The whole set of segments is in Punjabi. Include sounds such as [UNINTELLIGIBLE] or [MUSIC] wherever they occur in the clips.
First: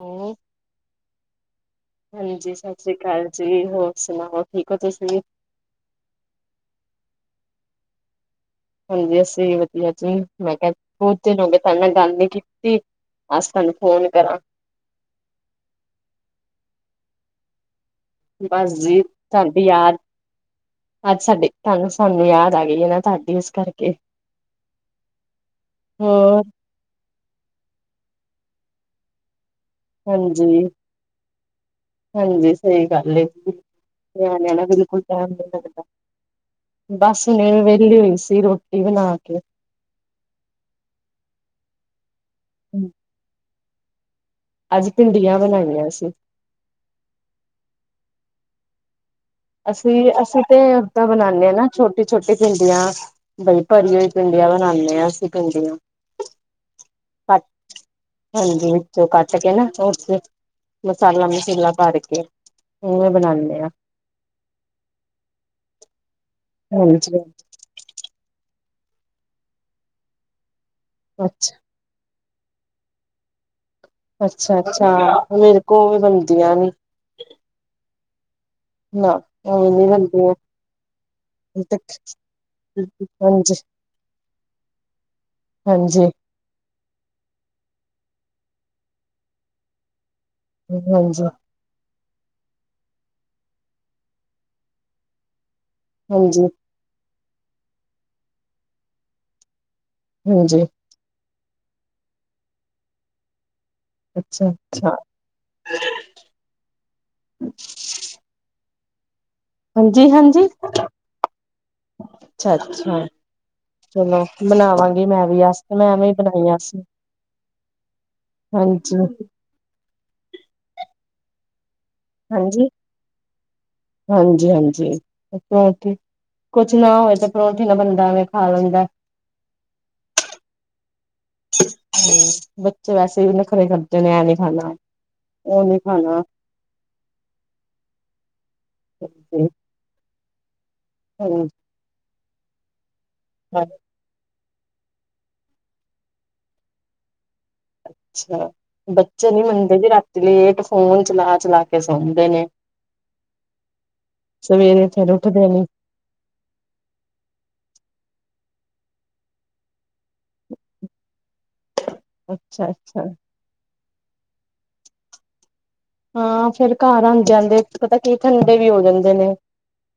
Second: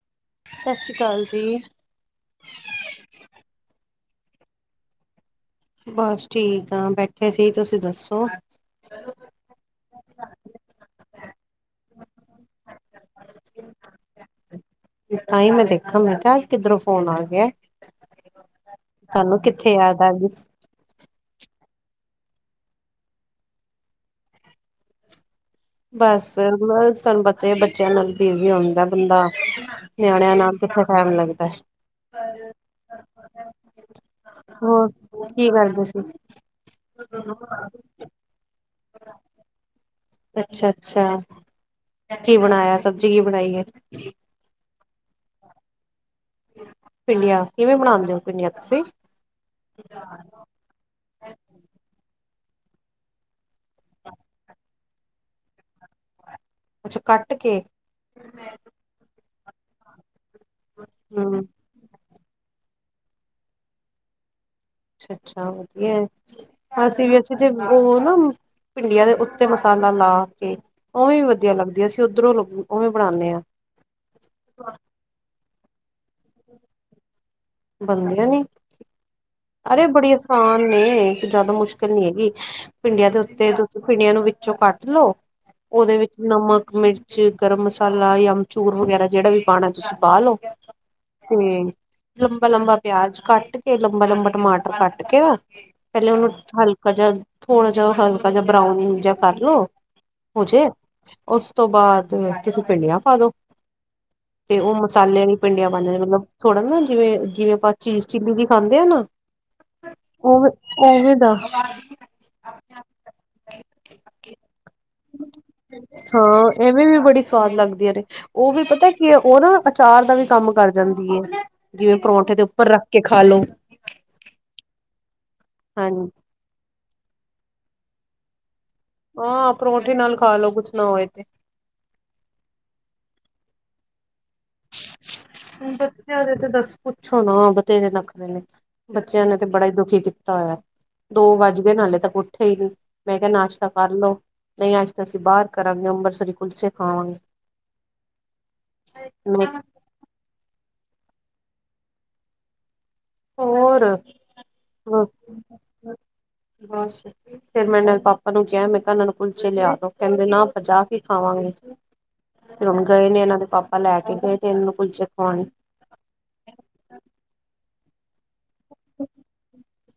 ਹੂੰ ਸਤਿ ਸ਼੍ਰੀ ਅਕਾਲ ਜੀ। ਹਾਂਜੀ ‌‌‌, ਸਤਿ ਸ਼੍ਰੀ ਅਕਾਲ ਜੀ, ਹੋਰ ਸੁਣਾਓ, ਠੀਕ ਹੋ ਤੁਸੀ? ਬਸ ਠੀਕ ਆ ਬੈਠੇ ਸੀ ਤੁਸੀਂ ਦੱਸੋ ਹਾਂਜੀ ਅਸੀਂ ਵੀ ਵਧੀਆ ਜੀ ਮੈਂ ਕਿਹਾ ਬਹੁਤ ਦਿਨ ਹੋ ਗਏ ਤੁਹਾਡੇ ਨਾਲ ਗੱਲ ਨੀ ਕੀਤੀ ਅੱਜ ਤੁਹਾਨੂੰ ਫੋਨ ਕਰਾਂ ਤਾਂ ਹੀ ਮੈਂ ਦੇਖਾਂ ਮੈਂ ਕਿਹਾ ਅੱਜ ਕਿੱਧਰੋਂ ਫੋਨ ਆ ਗਿਆ ਬੱਸ ਜੀ, ਤੁਹਾਨੂੰ ਤਹਾਡੀ ਕਿੱਥੇ ਯਾਦ ਆ ਗਈ। ਅੱਜ ਸਾਡੀੇ ਤੁਹਾਨੂੰ ਸਾਨੂੰ ਯਾਦ ਆ ਗਈ ਹੈ, ਨਾ ਤੁਹਾਡੀ ਉਸ ਕਰਕੇ। ਬਸ, ਹੋਰ ਤੁਾਨੂੰ ਪਤਾ ਈ ਬੱਚਿਆਂ ਨਾਲ ਬਿਜੀ ਹੁੰਦਾ ਬੰਦਾ। ਨਿਆਣਿਆਂ ਨਾਲ ਕਿੱਥੇ ਟਾਈਮ ਲੱਗਦਾ ਹਂਜੀ-ਹਾਂਜੀ ਸਹੀ ਗੱਲ ਏ। ਨਿਆਣਿਆ ਨਾਲ ਹੋਰ ਬਿਲਕੁਲ ਟਾਈਮ ਨੀ ਕੀ ਲੱਗਦਾ ਕਰਦੇ ਸੀ? ਬਸ ਹੁਣ ਵਿਹਲੀ ਹੋਈ ਸੀ ਮੈ ਬਣਾ ਕੇ ਅੱਛਾ-ਅੱਛਾ, ਕੀ ਬਣਾਇਆ ਸਬਜ਼ੀ ਕੀ ਬਣਾਈ ਐ? ਅੱਜ ਭਿੰਡੀਆਂ ਬਣਾਈਆਂ ਅਸੀ। ਭਿੰਡੀਆਂ ਕਿਵੇਂ ਬਣਾਉਂਦੇ ਹੋ ਭਿੰਡੀਆਂ ਤੁਸੀਂ ਅਸੀਂ ਅਸੀਂ ਤੇ ਉਦਾਂ ਬਣਾਉਨੇ ਹਾਂ ਨਾ ਛੋਟੀ ਛੋਟੀ ਭਿੰਡੀਆਂ ਬਈ ਭਰੀ ਹੋਈ ਭਿੰਡੀਆਂ ਬਣਾਂਨੇ ਆਂ, ਅਸੀਂ ਭਿੰਡੀਆਂ। ਕੁਛ ਕੱਟ ਕੇ ਹਾਂਜੀ ਵਿੱਚੋਂ ਕੱਟ ਕੇ ਨਾ ਉਹ ਚ ਮਸਾਲਾ ਹੂੰ ਮਸੂਲਾ ਭਰ ਕੇ ਇਹਵੇਂ ਬਣਾਉਂਦੇ ਆ। ਅੱਛਾ-ਅੱਛਾ ਵਧੀਆ ਅਸੀ ਵੀ ਹਾਂਜੀ ਇੱਥੇ ਤੇ ਉਹ ਨਾ, ਭਿੰਡੀਆਂ ਦੇ ਉੱਤੇ ਮਸਾਲਾ ਲਾ ਕੇ। ਉਵੇਂ ਈ ਵਧੀਆ ਅੱਛਾ ਲੱਗਦੀਆ ਸੀ ਉੱਧਰੋਂ ਉਵੇਂ ਬਣਾਉਂਦੇ ਹਾਂ। ਅੱਛਾ-ਅੱਛਾ! ਮੇਰੇ ਕੋਲੋ ਬਣਦੀਆਂ ਨਹੀਂ। ਬਣਦੀਆਂ ਨੀ ਉਵੇਂ ਨੀ ਅਰੇ ਬੜੀ ਬਣਦੀਆਂ ਆਸਾਨ ਨੇ ਜ਼ਿਆਦਾ ਮੁਸ਼ਕਿਲ ਨਹੀਂ ਹੈਗੀ ਭਿੰਡੀਆਂ ਦੇ ਉੱਤੇ ਹਾਂਜੀ ਦ ਭਿੰਡੀਆਂ ਨੂੰ ਵਿੱਚੋਂ ਕੱਟ ਲੋੋ ਉਹਦੇ ਹਾਂਜੀ ਵਿੱਚ ਨਮਕ ਮਿਰਚ 'ਚ ਗਰਮ ਮਸਾਲਾ ਜਾਂ ਅਮਚੂਰ ਵਗੈਰਾ ਜਿਹੜਾ ਵੀ ਪਾਉਣਾ, ਤੁਸੀਂ ਪਾਣਾ ਲਓ। ਓਂਝ ਤੇ ਲੰਬਾ-ਲੰਬਾ ਪਿਆਜ ਕੱਟਕੇ, ਲੰਬਾ-ਲੰਬਾ ਟਮਾਟਰ ਕੱਟਕੇ, ਪਹਿਲੇ ਉਹਨੂੰ ਹਾਂਜੀ ਹਲ ਹਲਕਾ ਜਾ ਥੋੜਾ ਜਿਹਾ ਹਲਕਾ ਜਿਹਾ ਬਰਾਊਨ ਜਿਹਾ ਕਰ ਲਓ, ਹਾਂਜੀ ਹੋਜੇ ਉਸ ਤੋਂ ਬਾਅਦ ਤੁਸੀਂ ਭਿੰਡੀਆਂ ਪਾ ਦਿਓ ਅੱਛਾ ਤੇ ਉਹ ਅੱਛਾ ਮਸਾਲੇ ਵਾਲੀ। ਭਿੰਡੀਆਂ ਪਾਉਦੇ ਮਤਲਬ ਥੋੜ੍ਹਾ ਨਾ ਜਿਵੇਂ ਜਿਵੇਂ ਆਪਾਂ ਚੀਜ਼ ਚਿੱਲੀ ਦੀ ਖਾਂਦੇ ਆ ਨਾ ਉਹ ਵੀ ਉਹ ਵੀ ਦਾ ਅੱਛਾ-ਅੱਛਾ! ਚਲੋ ਬਣਾਵਾਂਗੀ ਮੈਂ ਵੀ ਅਸ, ਮੈਂ ਐਵੇ ਹੀ ਬਣਾਈਆ ਹਾਂ ਸੀਂ। ਐਵੇਂ ਵੀ ਬੜੀ ਸਵਾਦ ਲੱਗਦੀ ਏ, ਉਹ ਵੀ ਪਤਾ ਕੀ ਉਹ ਨਾ ਅਚਾਰ ਦਾ ਵੀ ਕੰਮ ਕਰ ਜਾਂਦੀ ਏ। ਜਿਵੇਂ ਪਰੌਂਠੇ ਦੇ ਉੱਪਰ ਰੱਖ ਕੇ ਖਾ ਲੋ ਹਾਂਜੀ-ਹਾਂਜੀ! ਹਾਂਜੀ ਕੁਛ ਨਾ ਹੋਵੇ ਤੇ ਪਰੋਂਠੇ ਨਾਲ ਬੰਦਾ ਐਵੇਂ ਖਾ ਲੈਂਦਾ। ਹਾਂ ਪਰੌਂਠੀ ਨਾਲ ਖਾ ਲੋ ਕੁੱਛ ਨਾ ਹੋਏ ਤੇ। ਹੂੰ, ਬੱਚੇ ਵੈਸੇ ਵੀ ਨਖਰੇ ਕਰਦੇ ਨੇ, ਐਂ ਨੀ ਖਾਣਾ ਉਹ ਨੀ ਖਾਣਾ ਬੱਚਿਆਂ ਦੇ ਤਾ ਬੱਸ ਪੁੱਛੋ ਨਾ ਬਥੇਰੇ ਨਖਰੇ ਨੇ ਬੱਚਿਆਂ ਨੇ ਤੇ ਬੜਾ ਈ ਦੁਖੀ ਕੀਤਾ ਹੋਇਆ। ਦੋ ਵੱਜ ਗਏ ਨਾਲੇ ਤਾਂ ਉੱਠੇ ਹੀ ਨੀ। ਮੈਂ ਕਿਆ ਨਾਸ਼ਤਾਂ ਕਰ ਲਓ, ਨਹੀਂ ਅੱਜ ਤਾਂ ਅਸੀਂ ਬਾਹਰ ਕਰਾਂਗੇ। ਅੰਬਰਸਰੀ ਕੁਲਚੇ ਖਾਵਾਂਗੇ। ਅੱਛਾ! ਬੱਚੇ ਨੀ ਮੈਂ ਮੰਨਦੇ, ਜੇ ਰਾਤੀ ਲੇਟ ਫੋਨ ਚਲਾ ਚਲਾ ਕੇ ਸੌਂਦੇ ਨੇ। ਹੋਰ ਸਵੇਰੇ ਫੇਰ ਉੱਠਦੇ ਨੀ ਬਸ, ਫਿਰ ਮੈਂਨੇ ਪਾਪਾ ਨੂੰ ਕਿਆ ਮੈਂ ਕਿਹਾ ਏਨਾਂ ਨੂੰ ਕੁਲਚੇ ਲਿਆ ਦੋ। ਕਹਿੰਦੇ ਨਾ ਆਪ ਜਾ ਕੇ ਖਾਵਾਂਗੇ ਅੱਛਾ ਫਿਰ ਹੁਣ ਅੱਛਾ ਗਏ ਨੇ ਇਹਨਾਂ ਦੇ ਪਾਪਾ ਲੈ ਕੇ ਗਏ, ਤੇ ਇਹਨਾਂ ਨੂੰ ਕੁਲਚੇ ਖਵਾਉਣ। ਹਾਂ ਫੇਰ ਘਰ ਆ ਜਾਂਦੇ ਪਤਾ ਕੀ ਠੰਡੇ ਵੀ ਹੋ ਜਾਂਦੇ ਨੇ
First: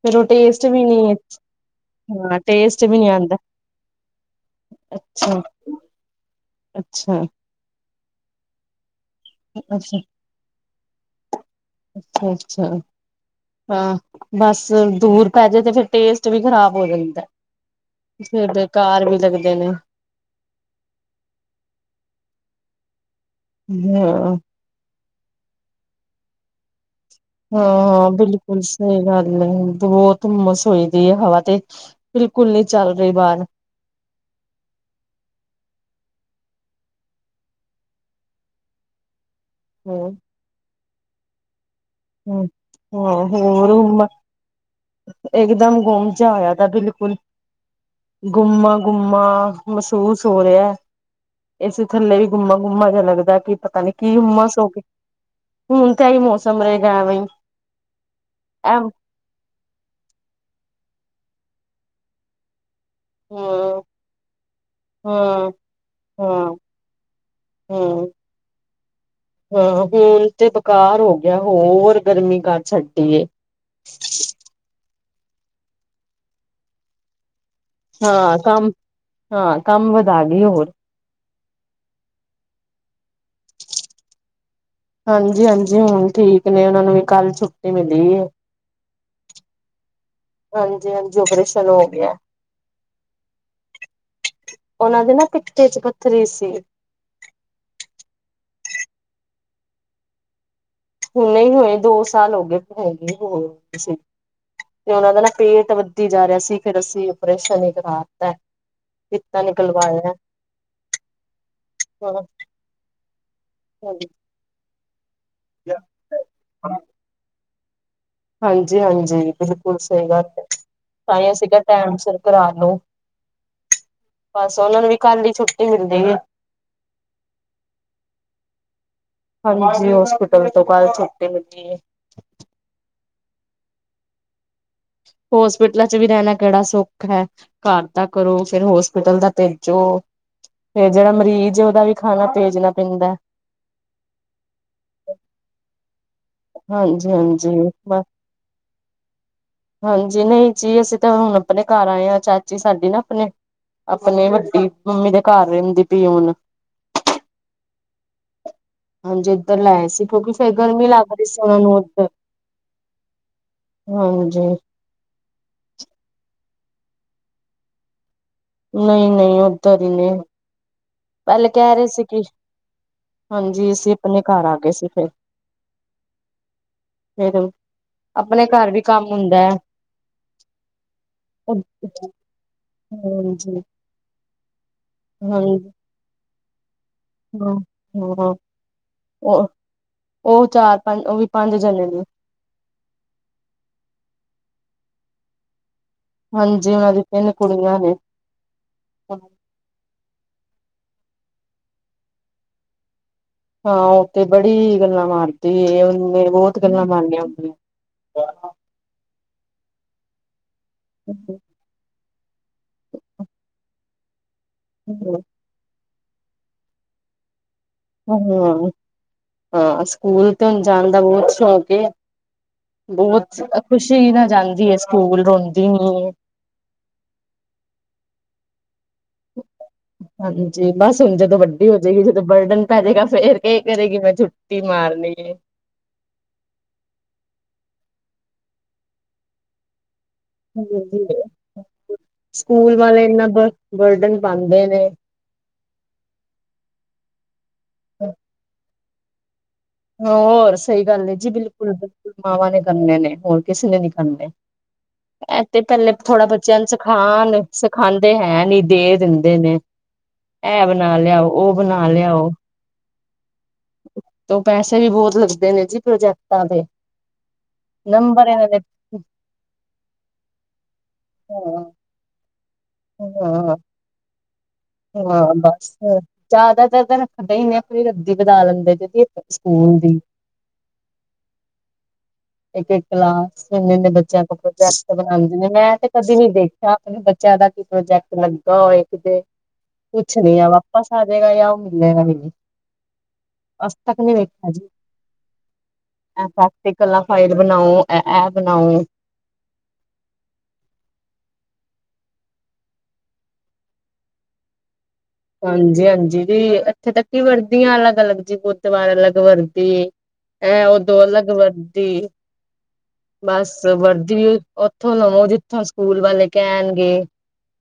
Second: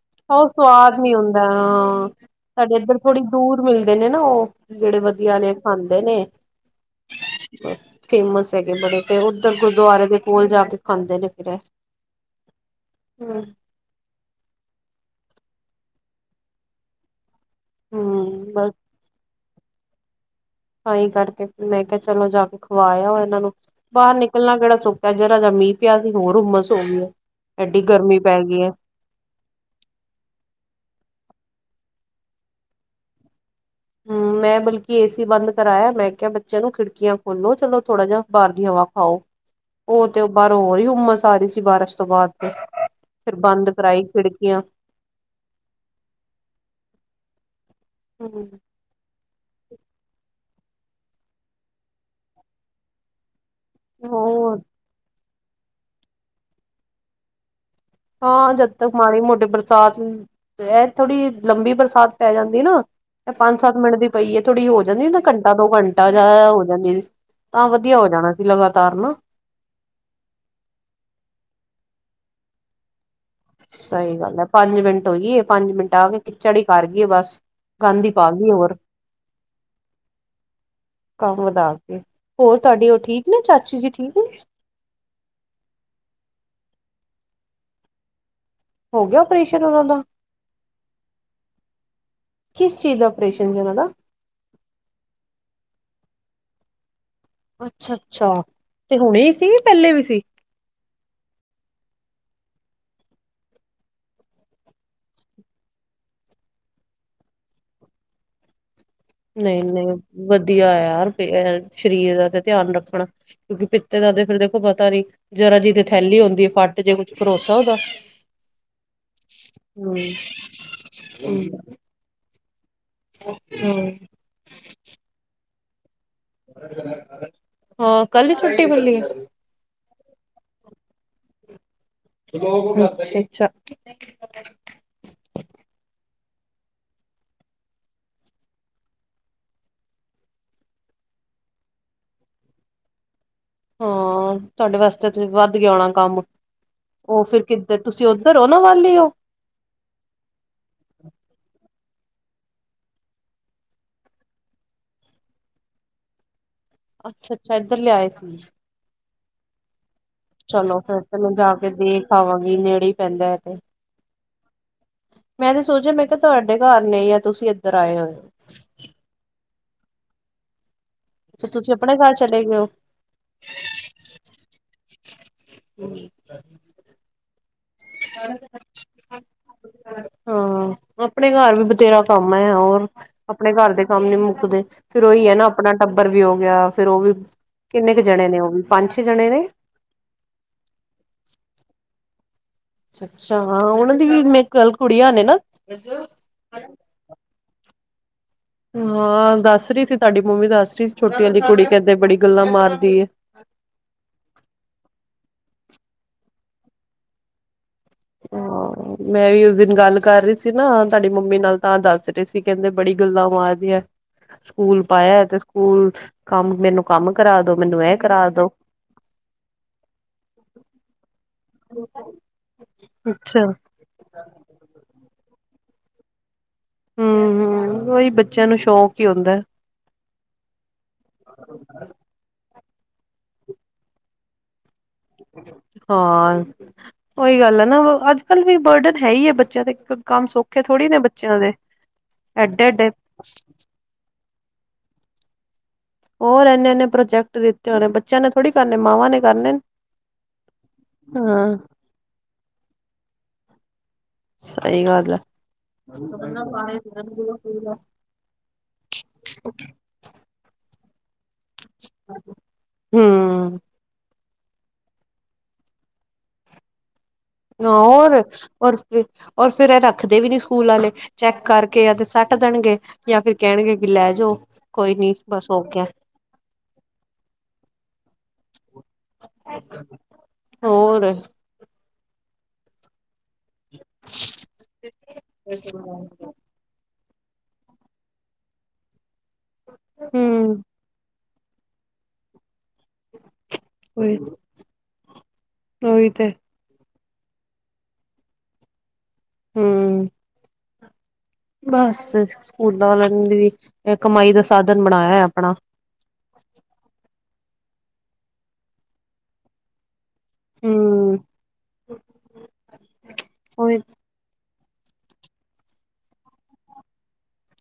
ਫੇਰ ਉਹ ਟੇਸਟ ਵੀ ਸਵਾਦ ਨੀ ਹੁੰਦਾ ਹਾਂ। ਸਾਡੇ ਟੇਸਟ ਵੀ ਇੱਧਰ ਨੀ ਥੋੜੀ ਆਂਦਾ ਦੂਰ ਮਿਲਦੇ ਨੇ ਨਾ ਉਹ। ਜਿਹੜੇ ਵਧੀਆ ਅੱਛਾ ਲ ਖਾਂਦੇ ਨੇ ਅੱਛਾ! ਫੇਮਸ ਹੈਗੇ ਬੜੇ। ਤੇ ਉਧਰ ਅੱਛਾ ਗੁਰੂਦੁਆਰੇ ਦੇ ਕੋਲ ਜਾ ਕੇ ਖਾਂਦੇ ਨੇ ਫਿਰ ਐ। ਅੱਛਾ ਅੱਛਾ ਹਾਂ, ਬਸ ਦੂਰ ਪੈ ਜੇ ਤੇ ਫਿਰ ਟੇਸਟ ਵੀ ਖ਼ਰਾਬ ਹੋ ਜਾਂਦਾ। ਹੂੰ ਫਿਰ ਬਸ ਬੇਕਾਰ ਵੀ ਲੱਗਦੇ ਨੇ। ਤਾਂਹੀ ਕਰਕੇ ਮੈਂ ਕਿਹਾ ਚਲੋ ਜਾ ਕੇ ਖਵਾਇਆ ਇਹਨਾਂ ਨੂੰ ਬਾਹਰ ਹਾਂ। ਨਿਕਲਣਾ ਕਿਹੜਾ ਸੌਖ ਤੇ ਜਦੋ ਦਾ ਮੀਂਹ ਪਿਆ ਸੀ ਹੋਰ ਹੁਮਸ ਹੋ ਗਈ ਐ ਹਾਂ ਹਾਂ ਬਿਲਕੁਲ ਸਹੀ ਗੱਲ ਬਹੁਤਮਸੋਈ ਦੀ ਹੈ ਹਵਾ ਤੇ ਬਿਲਕੁਲ ਨਹੀਂ ਚੱਲ ਰਹੀ ਬਾਹਰ ਹਮ ਮੈਂ ਬਲਕਿ, ਏ-ਸੀ ਬੰਦ ਕਰਾਇਆ, ਮੈਂ ਕਿਹਾ ਬੱਚਿਆਂ ਨੂੰ ਖਿੜਕੀਆਂ ਖੋਲੋ ਚਲੋ ਥੋੜ੍ਹਾ ਜਿਹਾ ਬਾਹਰ ਦੀ ਹਵਾ ਖਾਓ। ਉਹ ਹੂੰ ਤੇ ਉਹ ਬਾਹਰੋਂ ਹੋਰ ਹੀ ਉਮਸ ਆ ਰਹੀ ਸੀ ਬਾਰਸ਼ ਦੀ। ਉਸ ਤੋਂ ਬਾਅਦ ਹੂੰ ਹਾਂ ਫਿਰ ਬੰਦ ਹੋਰ ਕਰਾਈ ਹੁਮ ਖਿੜਕੀਆਂ ਇਕਦਮ ਗੁੰਮ ਜਾ ਆਇਆ ਤਾ ਬਿਲਕੁਲ ਹਮ ਗੁੰਮਾ ਗੁੰਮਾ ਮਹਿਸੂਸ ਹੋ ਰਿਹਾ। ਇਸੇ ਥੱਲੇ ਵੀ ਗੁੰਮਾ-ਗੁੰਮਾ ਜਿਹਾ ਲੱਗਦਾ ਕੀ ਪਤਾ ਨੀ ਕੀ, ਹੋਰ ਹੁੰਮਸ ਹੋ ਹੁਣ ਤਾਂ ਏ ਮੌਸਮ ਰਹੇਗਾ ਐਵੇ ਈ। ਹਾਂ ਜਦ ਤੱਕ ਮਾੜੀ ਮੋਟੇ ਬਰਸਾਤ, ਇਹ ਥੋੜੀ ਲੰਬੀ ਬਰਸਾਤ ਪੈ ਜਾਂਦੀ ਨਾ? ਤੇ ਪੰਜ ਸੱਤ ਮਿੰਟ ਦੀ ਪਈਏ ਥੋੜ੍ਹੀ ਹੋ ਜਾਂਦੀ ਨਾ ਹੂੰ ਘੰਟਾ ਦੋ ਘੰਟਾ ਜਾਂ ਹੂੰ ਹੋ ਜਾਂਦੀ ਆਂ ਵਧੀਆ ਹੂੰ ਹੋ ਜਾਣਾ ਸੀ, ਲਗਾਤਾਰ ਨਾ। ਹਾਂ ਹੁਣ ਤੇ ਬੇਕਾਰ ਹੋ ਗਿਆ ਹੋਰ ਗਰਮੀ ਕਰ ਛੱਡੀ ਐ ਸਹੀ ਗੱਲ ਐ ਪੰਜ ਮਿੰਟ ਹੋਈਏ। ਪੰਜ ਮਿੰਟ ਆ ਕੇ ਖਿੱਚੜੀ ਕਰ ਗਈਏ ਬਸ ਗੰਦ ਹੀ ਪਾ ਹਾਂ। ਗਈ ਕੰਮ ਹੋਰ ਹਾਂ ਕੰਮ ਵਧਾ ਗਈ ਹੋਰ। ਕੰਮ ਵਧਾ ਕੇ ਹੋਰ ਤੁਹਾਡੇ ਉਹ ਠੀਕ ਨੇ ਚਾਚੀ ਜੀ ਠੀਕ ਨੇ। ਹਾਂਜੀ-ਹਾਂਜੀ। ਹੁਣ ਠੀਕ ਨੇ ਉਹਨਾਂ ਨੂੰ ਵੀ ਕੱਲ ਛੁੱਟੀ ਮਿਲੀ ਹੈ। ਹੋ ਗਿਆ ਓਪ੍ਰਰੇਸ਼ਨ ਉਹਨਾਂ ਦਾ? ਹਾਂਜੀ ਹਾਂਜੀ ਓਪਰੇਸ਼ਨ ਹੋ ਗਿਆ ਕਿਸ ਚੀਜ਼ ਦਾ ਓਪਰੇਸ਼ਨ ਸੀ ਉਹਨਾਂ ਦਾ ਓਨਾ ਦੇ ਨਾ ਪਿੱਤੇ ਚ ਪੱਥਰੀ ਸੀ। ਅੱਛਾ-ਅੱਛਾ। ਤੇ ਹੁਣੇ ਸੀ ਪਹਿਲੇ ਵੀ ਸੀ? ਹੋਰ ਦੋ ਸਾਲ ਹੋਏ ਦੋ ਸਾਲ ਹੋ ਗਏ ਹੈਗੇ ਹੋਰ ਤੇ ਉਹਨਾ ਦਾ ਨਾ ਪੇਟ ਵੱਦੀ ਜਾ ਰਿਹਾ ਸੀ ਫੇਰ ਅਸੀਂ ਆਪਓਰੇਸ਼ਨ ਹੀ ਕਰਾ ਦਿੱਤਾ ਨਹੀਂ-ਨਹੀਂ ਵਧੀਆ ਯਾਰ, ਸਰੀਰ ਦਾ ਤੇ ਧਿਆਨ ਰੱਖਣਾ ਕਿਉਂਕਿ ਪਿੱਤੇ ਦਾ ਤੇ ਫਿਰ ਦੇ ਪਤਾ ਨੀ ਜਰਾ ਜੀ ਤੇ ਥੈਲੀ ਹੁੰਦੀ ਫੱਟ ਜੇ ਕੁਛ ਭਰੋਸਾ ਉਹਦਾ। ਹਾਂਜੀ-ਹਾਂਜੀ। ਬਿਲਕੁਲ ਹੂੰ ਸਹੀ ਗੱਲ ਹੈ, ਤਾਂ ਹੀ ਅਸੀ ਕਿਹਾ ਟਾਈਮ ਸਿਰ ਕਰਾ ਲੋ। ਹੂੰ ਬਸ ਉਹਨਾ ਨੂੰ ਵੀ ਕੱਲ ਦੀ ਛੁੱਟੀ ਮਿਲਦੀ ਏ। ਹਾਂ। ਕੱਲ ਛੁੱਟੀ ਮਲੀ ਹੈ। ਹਾਂਜੀ ਹੋਸਪੀਟਲ ਤੋਂ ਕੱਲ ਛੁੱਟੀ ਮਿਲੀ ਏ। ਅੱਛਾ ਹੋਸਪਿਟਲਾਂ 'ਚ ਵੀ ਰਹਿਣਾ ਕਿਹੜਾ ਸੋਖਾ ਹੈ। ਘਰ ਦਾ ਕਰੋ ਫੇਰ, ਹੋਸਪਿਟਲ ਦਾ ਭੇਜੋ। ਤੇ ਜਿਹੜਾ ਮਰੀਜ਼ ਉਹਦਾ ਵੀ ਖਾਣਾ ਭੇਜਣਾ ਪੈਂਦਾ ਹਾਂ, ਤੁਹਾਡੇ ਵਾਸਤੇ ਤੇ ਵੱਧ ਗਿਆ ਹੋਣਾ ਕੰਮ? ਉਹ ਫਿਰ ਹਾਂਜੀ-ਹਾਂਜੀ ਕਿੱਧਰ ਬ ਤੁਸੀਂ ਉੱਧਰ ਉਹਨਾ ਵਲ ਹੋ। ਹਾਂਜੀ ਨਹੀਂ ਜੀ ਅਸੀਂ ਤਾਂ ਹੁਣ ਆਪਣੇ ਘਰ ਆਏ ਹਾਂ ਚਾਚੀ ਸਾਡੀ ਨਾ ਆਪਣੇ ਆਪਨੇ ਵੱਡੀ ਮੰਮੀ ਦੇ ਘਰ ਰਹਿੰਦੀ ਪੀਏ ਹੁਨ। ਅੱਛਾ ਅੱਛਾ ਇੱਧਰ ਲਿਆਏ ਸੀ ਹਾਂਜੀ ਇੱਧਰ ਲੈ ਸੀ ਕਿਉਕਿ ਚਲੋ ਫੇਰ ਤੇ ਮੈਂ ਜਾ ਕੇ ਦੇਖ ਆਵਾਂਗੀ। ਨੇੜੇ ਈ ਪੈਂਦਾ ਐ ਤੇ। ਹਾਂਜੀ। ਮੈਂ ਤੇ ਸੋਚਿਆ ਮੈਂ ਕਿਹਾ ਤੁਹਾਡੇ ਘਰ ਨਹੀਂ ਆ ਤੁਸੀਂ ਇੱਧਰ ਆਏ ਹੋਏ ਓ? ਨਹੀਂ - ਨਹੀਂ। ਓਧਰ ਹੀ ਨੇ ਤੇ ਪੈਲੇ ਤੁਸੀਂ ਕਹਿ ਰੇ ਆਪਣੇ ਸੀ ਘਰ ਕਿ ਚਲੇ ਗਏ ਹਾਂਜੀ, ਅਸੀਂ ਅਪਣੇ ਘਰ ਆਗੇ ਸੀ ਫੇਰ। ਹੋ ਫੇਰ ਅਪਣੇ ਘਰ ਵੀ ਕੰਮ ਹੁੰਦੈ। ਹਾਂ। ਆਪਣੇ ਘਰ ਵੀ ਬਥੇਰਾ ਹਾਂਜੀ ਕੰਮ ਹੈ, ਹੋਰ ਆਪਣੇ ਘਰ ਦੇ। ਮੁੱਕਦੇ ਫੇਰ ਉਹੀ ਹੈ ਨਾ ਹਾਂਜੀ ਆਪਣਾ ਟੱਬਰ ਵੀ ਹੋ ਗਿਆ ਫੇਰ ਉਹ ਵੀ। ਹਾਂ ਕਿੰਨੇ ਕੁ ਜਣੇ ਹਾਂ ਨੇ ਉਹ ਵੀ ਪੰਜ ਛੇ ਜਣੇ ਨੇ। ਔ ਚਾਰ-ਪੰਜ ਓਹ ਵੀ ਪੰਜ ਜਣੇ ਦੀ ਏ। ਅੱਛਾ-ਅੱਛਾ। ਓਨਾਂ ਦੀ ਵੀ ਮੇ ਕਵੈਲ ਕੁੜੀਆ ਨੇ ਨਾ। ਹਾਂਜੀ। ਔਨਾ ਦੀ ਤਿੰਨ ਕੁੜੀਆਂ ਨੇ। ਹਾਂ, ਦੱਸ ਰੀ ਸੀ ਤੁਆਡੀ ਮੰਮੀ ਦੱਸ ਰੀ ਸੀ ਛੋਟੀ ਆਲੀ ਕੁੜੀ ਕੈੰਦੇ ਬੜੀ ਗੱਲਾਂ ਮਾਰਦੀ ਏ। ਹਾਂ ਉ ਤੇ ਬੜੀ ਗੱਲਾਂ ਮਾਰਦੇ ਉਹਨੇ ਬਹੁਤ ਗੱਲਾਂ ਮਾਰਨੀਆਂ ਆਉਂਦੀ। ਹਾਂ, ਮੈਂ ਵੀ ਉਸ ਦਿਨ ਗੱਲ ਕਰ ਰੀ ਸੀ ਨਾ ਤਾਡੀ ਮੰਮੀ ਨਾਲ। ਤਾਂ ਦੱਸ ਰੇ ਸੀ ਕੈੰਦੇ ਬੜੀ ਗੱਲਾਂ ਮਾਰਦੀ ਐ। ਸਕੂਲ ਪਾਯੈ ਤੇ ਸਕੂਲ ਕੰਮ ਮੈਨੂੰ ਕੰਮ ਕਰਾ ਦੋ, ਮੈਨੂੰ ਐ ਹਾਂ - ਹਾਂ। ਸਕੂਲ ਤੇ ਹੁਣ ਜਾਣ ਦਾ ਬਹੁਤ ਸ਼ੌਕ ਏ। ਬਹੁਤ ਹਮ ਖੁਸ਼ੀ ਨਾ ਜਾਂਦੀ ਹੈ, ਸਕੂਲ ਰੋਂਦੀ ਹੀ। ਹਮ - ਹਮ। ਉਹੀ ਬੱਚਿਆਂ ਨੂੰ ਸ਼ੌਕ ਹੀ ਹੁੰਦਾ। ਹਾਂਜੀ, ਬਸ ਹੁਣ ਜਦੋਂ ਵੱਡੀ ਹੋ ਜਾਏਗੀ ਜਦੋਂ ਬਰਡਨ ਪੈ ਜਾਏਗਾ ਫੇਰ ਕੀ ਕਰੇਗੀ ਮੈਂ ਛੁੱਟੀ ਮਾਰਨੀ ਹੈ। ਹਾਂ, ਓਹੀ ਗੱਲ ਐ ਨਾ, ਅੱਜ-ਕੱਲ ਵੀ ਬਰਡਨ ਹੈ ਈ ਏ ਬੱਚਿਆਂ ਤੇ ਇੱਕਣ ਕੰਮ ਸੌਖੇ ਥੋੜੀ ਨੇ ਹੈ ਬੱਚਿਆਂ ਦੇ ਐਡੇ, ਸਕੂਲ ਐਡੇ ਵਾਲੇ ਇੰਨਾ ਬ ਬਰਡਨ ਪਾੰਦੇ ਨੇ। ਔਰ ਐਨੇ-ਐਨੇ ਪ੍ਰੋਜੈਕਟ ਦਿੱਤੇ ਹੋਣੇ ਬੱਚਿਆਂ ਨੇ ਥੋੜੇ ਕਰਨੇ ਮਾਵਾਂ ਨੇ ਕਰਨੇ। ਹੋਰ ਸਹੀ ਗੱਲ ਏ ਜੀ, ਹਾਂ ਬਿਲਕੁਲ-ਬਿਲਕੁਲ ਮਾਵਾਂ ਨੇ ਕਰਨੇ ਨੇ ਹੋਰ ਕਿਸੇ ਨੇ ਨੀ ਹਮ ਨੇ ਸਹੀ ਗੱਲ ਹੈ ਐਹ ਤੇ ਪੈਲੇ ਥੋੜਾ ਬੱਚਿਆਂ ਨੂੰ ਸਿਖਾ ਆਣ। ਸਿਖਾਣ ਦੇ ਹੈ ਨੀ ਦੇ ਦਿੰਦੇ ਨੇ, ਐ ਬਣਾ ਲਿਆਓ, ਔ ਬਣਾ ਲਿਆਓ। ਹਮ। ਹਾਂ। ਤੋਂ ਪੈਸੇ ਵੀ ਬਹੁਤ ਲੱਗਦੇ ਨੇ ਜੀ ਪ੍ਰੋਜੈਕਟਾਂ ਦੇ। ਹ ਹੋਰ ਨੰਬਰ ਇਹਨਾਂ ਪਰ ਫਿਰ ਐ ਰੱਖਦੇ ਵੀ ਨੀ ਸਕੂਲ ਆਲੇ ਚੈੱਕ ਹਾਂ ਕਰਕੇ ਯਾ ਤੇ ਸੈ ਕੱਟ ਦੇਣਗੇ ਜਾਂ ਫਿਰ ਹਾਂ ਕਹਿਣਗੇ ਕਿ ਲੈ ਜਾਓ। ਕੋਈ ਨੀ ਹਾਂ ਬਸ ਹੋ ਬੱਸ। ਗਿਆ ਜ਼ਿਆਦਾਤਰ ਤਾਂ ਰੱਖਦੇ ਹੀ ਨੇ ਆਪ ਰੱਦੀ ਬਣਾ ਲੈਂਦੇ ਜੇ ਸਕੂਲ ਦੀ। ਹੋਰ। ਇੱਕ-ਇੱਕ ਕਲਾਸ ਐਨਾ ਬੱਚਿਆਂ ਤੋਂ ਪ੍ਰੋਜੈਕਟ ਬਣਾਦੇ ਨੇ ਮੈਂ ਤੇ ਕਦੀ ਨੀ ਗਈ। ਸਾਥ ਨੀ ਬੱਚਿਆਂ ਦਾ ਕੀ ਪ੍ਰੋਜੈਕਟ ਬਣਦਾ ਹੋਏ ਕਿਦੇ। ਕੁਛ ਨੀ ਐ ਹੂੰ ਵਾਪਸ ਆ ਜੇਗਾ ਯਾ ਓਹ ਮਿਲੇਗਾ ਵੀ ਨੀ। ਅਜ ਤਕ ਨੀ ਉਹੀ ਵੇਖਿਆ ਜੀ। ਐਸਾ ਤੇ ਕਲਾ ਫਾਈਲ ਬਣਾਓ, ਐ ਐ ਬਣਾਓ। ਹੂੰ। ਬਸ, ਸਕੂਲਾਂ ਵਾਲਿਆਂ ਵੀ ਕਮਾਈ ਦਾ, ਸਾਧਨ ਬਣਾਇਆ ਆ। ਹਾਂਜੀ- ਹਾਂਜੀ, ਵੀ ਐਥੇ ਤੱਕ ਕਿ ਵਰਦੀਆਂ ਅਲੱਗ-ਅਲੱਗ ਜੇ, ਬੁਧਦਵਾਰ ਅਲੱਗ ਵਰਦੀ। ਐ ਓਦੋਂ ਹੂੰ ਅਲੱਗ ਵਰਦੀ, ਬਸ ਉਹੀ ਵਰਦੀਔ ਈ ਉੱਥੋਂ ਲਵੋ, ਜਿੱਥੋਂ ਸਕੂਲ ਵਾਲੇ ਕਹਿਣਗੇ।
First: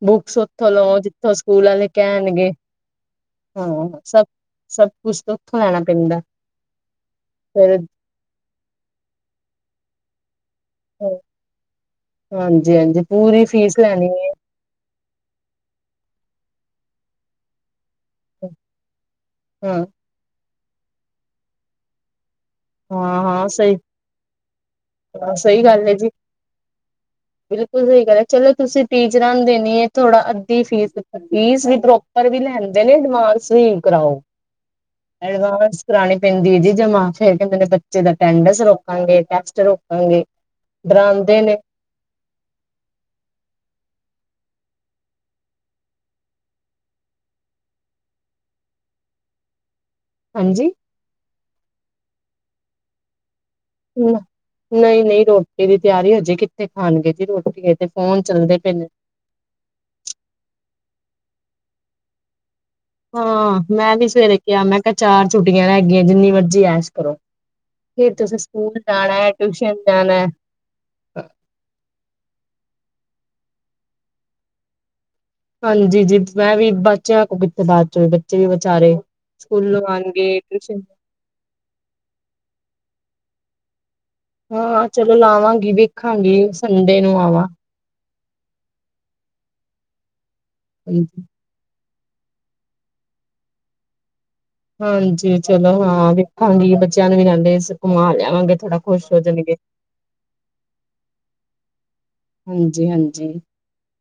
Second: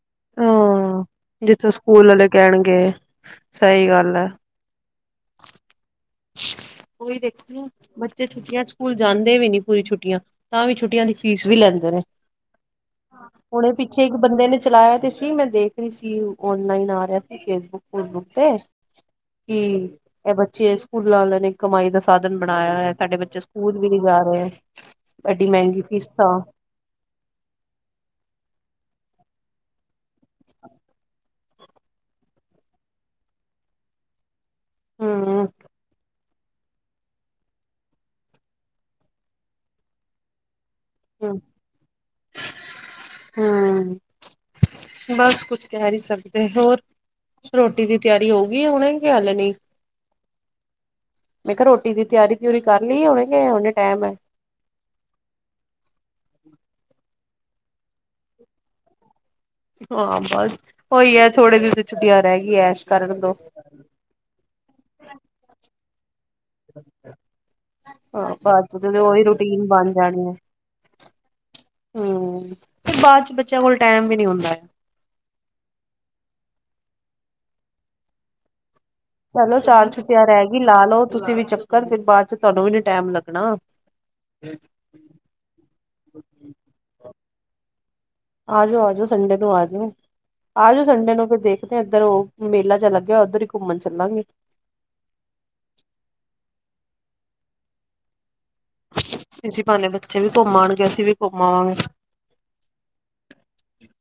ਬੁੱਕਸ ਉੱਥੋਂ ਲਵੋ, ਜਿੱਥੋਂ ਸਕੂਲ ਆਲੇ ਕਹਿਣਗੇ। ਗੇ ਸਹੀ ਹਾਂ ਗੱਲ ਸਭ ਅ। ਸਭ ਕੁਛ ਤੋਂ ਔਈ ਦੇਖੋ, ਫਿਰ ਬੱਚੇ ਛੁੱਟੀਆਂ ਚ ਸਕੂਲ ਜਾਂਦੇ ਵੀ, ਨੀ ਪੂਰੀ ਛੁੱਟੀਆਂ ਤਾਂ ਵੀ ਛੁੱਟੀਆਂ ਦੀ, ਫੀਸ ਵੀ ਲੈਂਦੇ ਨੇ। ਹਾਂਜੀ ਹਾਂਜੀ ਪੂਰੀ ਹੁਣੇ ਫੀਸ ਪਿੱਛੇ ਲੈਣੀ ਇੱਕ ਹੈ ਬੰਦੇ ਨੇ ਚਲਾਇਆ ਤੇ ਸੀ, ਮੈਂ ਦੇਖ ਰਹੀ ਸੀ, ਔਨਲਾਈਨ ਆ ਰਿਹਾ ਸੀ ਫੇਸਬੁੱਕ ਸਕੂਲ ਬੁੱਕ ਤੇ, ਕਿ ਹਾਂ ਇਹ ਬੱਚੇ ਸਕੂਲ ਲਾ ਲੈ ਨੇ। ਕਮਾਈ ਦਾ, ਸਾਧਨ ਬਣਾਆ ਹੋਐ, ਸਾਡੇ ਹਾਂ ਬੱਚੇ ਹਾਂ ਸਹੀ ਸਕੂਲ ਵੀ ਨੀ ਜਾ ਰਏ, ਐਡੀ ਸਹੀ ਮਿਹਗੀ ਗੱਲ ਹੈ ਜੀ ਫੀਸਾਂ। [INAUDIBLE] [UNINTELLIGIBLE] ਬਿਲਕੁਲ ਸਹੀ ਗੱਲ ਹੈ, ਚਲੋ ਤੁਸੀਂ ਟੀਚਰਾਂ ਨੂੰ ਦੇਣੀ ਥੋੜਾ ਅੱਧੀ ਫੀਸ, ਫੀਸ ਵੀ ਪਰ ਵੀ ਲੈਂਦੇ ਨੇ, ਐਡਵਾਂਸਵ ਕਰਾਓ। ਹੂੰ ਐਡਵਾਂਸ, ਕਰਾਣੀ ਪੈਂਦੀ ਏ ਜੀ ਜਮਾ। ਫੇਰ ਕਹਿਦੇ ਨੇ ਬੱਚੇ ਦਾ ਅਟੈਂਡਸ ਰੋਕਾਂਗੇ, ਟੈਸਟ ਰੋਕਾਂਗੇ, ਡਰਾਦੇ ਨੇ। ਹਾਂ। ਬਸ, ਕੁਛ ਕਹਿ ਨਹੀਂ ਸਕਦੇ ਹੋਰ? ਰੋਟੀ ਦੀ, ਤਿਆਰੀ ਹੋ ਗਈ ਹੁਣੇ ਕੀ ਹੱਲੇ ਨਈ? ਹਾਂਜੀ। ਮੈਂ ਕਿਹਾ, ਰੋਟੀ ਦੀ ਤਿਆਰੀ ਤਉਰੀ ਕਰ ਲਈ, ਹੂਣੇ ਕੇ ਉਹਨੇ ਹੁਮਾ ਨਹ-ਨਹੀਂ ਰੋਟੀ ਦੀ ਤਿਆਰੀ ਹਜੇ ਕਿੱਥੇ ਖਣਗੇ ਜੀ ਰੋਟੀ, ਤੇ ਫੋਨ ਚੱਲਦੇ ਪਏ ਨੇ। ਹਾਂ, ਬਸ ਓਹੀ ਹੈ ਥੋੜੇ ਦਿਨ, ਦੀ ਛੁੱਟੀਆਂ ਰੈ ਗੀ, ਐਸ਼ ਕਰਨ ਦੋ ਹਾਂ, ਮੈਂ ਵੀ ਸਵੇਰੇ ਕਿਹਾ, ਮੈਂ ਕਿਹਾ ਚਾਰ ਛੁੱਟੀਆਂ ਰਹਿ, ਗਈ ਜਿੰਨੀ ਵੱ ਜੀ ਐਸ਼ ਕਰੋ,, ਫਿਰ ਹਾਂ ਤੁਸੀਂ ਬਾਅਦ ਸਕੂਲ ਚ ਉਹੀ ਜਾਣਾ, ਰੂਟੀਨ ਟਿਊਸ਼ਨ ਜਾਣਾ। ਹਮ, ਫੇਰ ਬਾਅਦ ਚ ਬੱਚਿਆਂ ਕੋਲ ਟਾਈਮ ਵੀ ਨੀ ਹੁੰਦਾ। ਹਾਂਜੀ, ਜੀ ਮੈਂ ਵੀ ਬਚਿਆ ਕੋ ਕਿੱਥੇ ਬਾਅਦ ਚ ਵੀ ਬੱਚੇ ਵੀ ਵਿਚਾਰੇ। ਚਲੋ, ਸਕੂਲੋਂ ਚਾਰ ਛੁੱਟੀਆਂ ਆਉਣਗੇ ਰਹਿ ਗਈ ਟਿਊਸ਼ਨ ਲਾ ਲਓ। ਤੁਸੀਂ ਵੀ ਚੱਕਰ, ਫਿਰ ਬਾਦ ਚ ਤੁਹਾਨੂੰ ਵੀ ਨੀ ਟੈਮ ਲੱਗਣਾ। ਹਾਂ ਚਲੋ ਲਾਵਾਂਗੀ ਵੇਖਾਂਗੀ ਸੰਡੇ ਨੂੰ ਆਵਾਂ? ਆ, ਜੋ, ਆ ਜੋ, ਸੰਡੇ ਨੂੰ ਆ ਜੋ, ਆ ਜੋ ਸੰਡੇ ਹਾਂਜੀ ਨੂੰ ਫਿਰ ਦੇਖ ਤੇ ਐਧਰ, ਓਹ ਮੇਲਾ ਜਾ ਲੱਗਿਆ, ਓਧਰ ਹੀ ਘੁੰਮਣ ਚੱਲਾਂਗੇ। ਹਾਂਜੀ, ਚਲੋ ਹਾਂ ਵੇਖਾਂਗੀ ਬੱਚਿਆਂ ਨੂੰ ਨਾਲੇ ਅਸੀ ਘੁੰਮਾ ਲਿਆਵਾਂਗੇ ਥੋੜਾ। ਖੁਸ਼ ਹੋ ਜਾਣਗੇ ਇਸੀਂ ਬਹਾਨੇ, ਬੱਚੇ ਵੀ ਘੁੰਮ ਆਣਗੇ, ਅਸੀਂ ਵੀ ਘੁੰਮ ਆਵਾਂਗੇ। ਹਾਂਜੀ -ਹਾਂਜੀ।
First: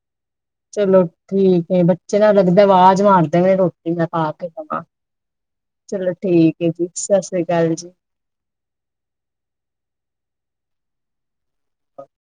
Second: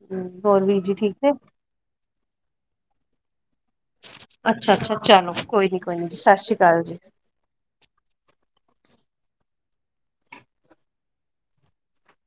ਹੂੰ, ਹੋਰ? ਵੀਰ ਜੀ ਚਲੋ ਨੇ? ਠੀਕ ਏ, ਬੱਚੇ ਨਾ ਲੱਗਦੈ ਵਾਜ਼ ਮਾਰਦੇ ਵੇ ਰੋਟ ਮੈਂ ਪਾ ਕੇ ਅੱਛਾ ਦਵਾਂ, ਅੱਛਾ ਚਲੋ ਕੋਈ ਨੀ ਕੋਈ ਨੀ ਚਲੋ ਜੀ ਸਤਿ ਸ਼੍ਰੀ ਠੀਕ ਹੈ ਅਕਾਲ ਜੀ, ਸਤਿ ਸ੍ਰੀ ਅਕਾਲ ਜੀ। ਆ [INAUDIBLE]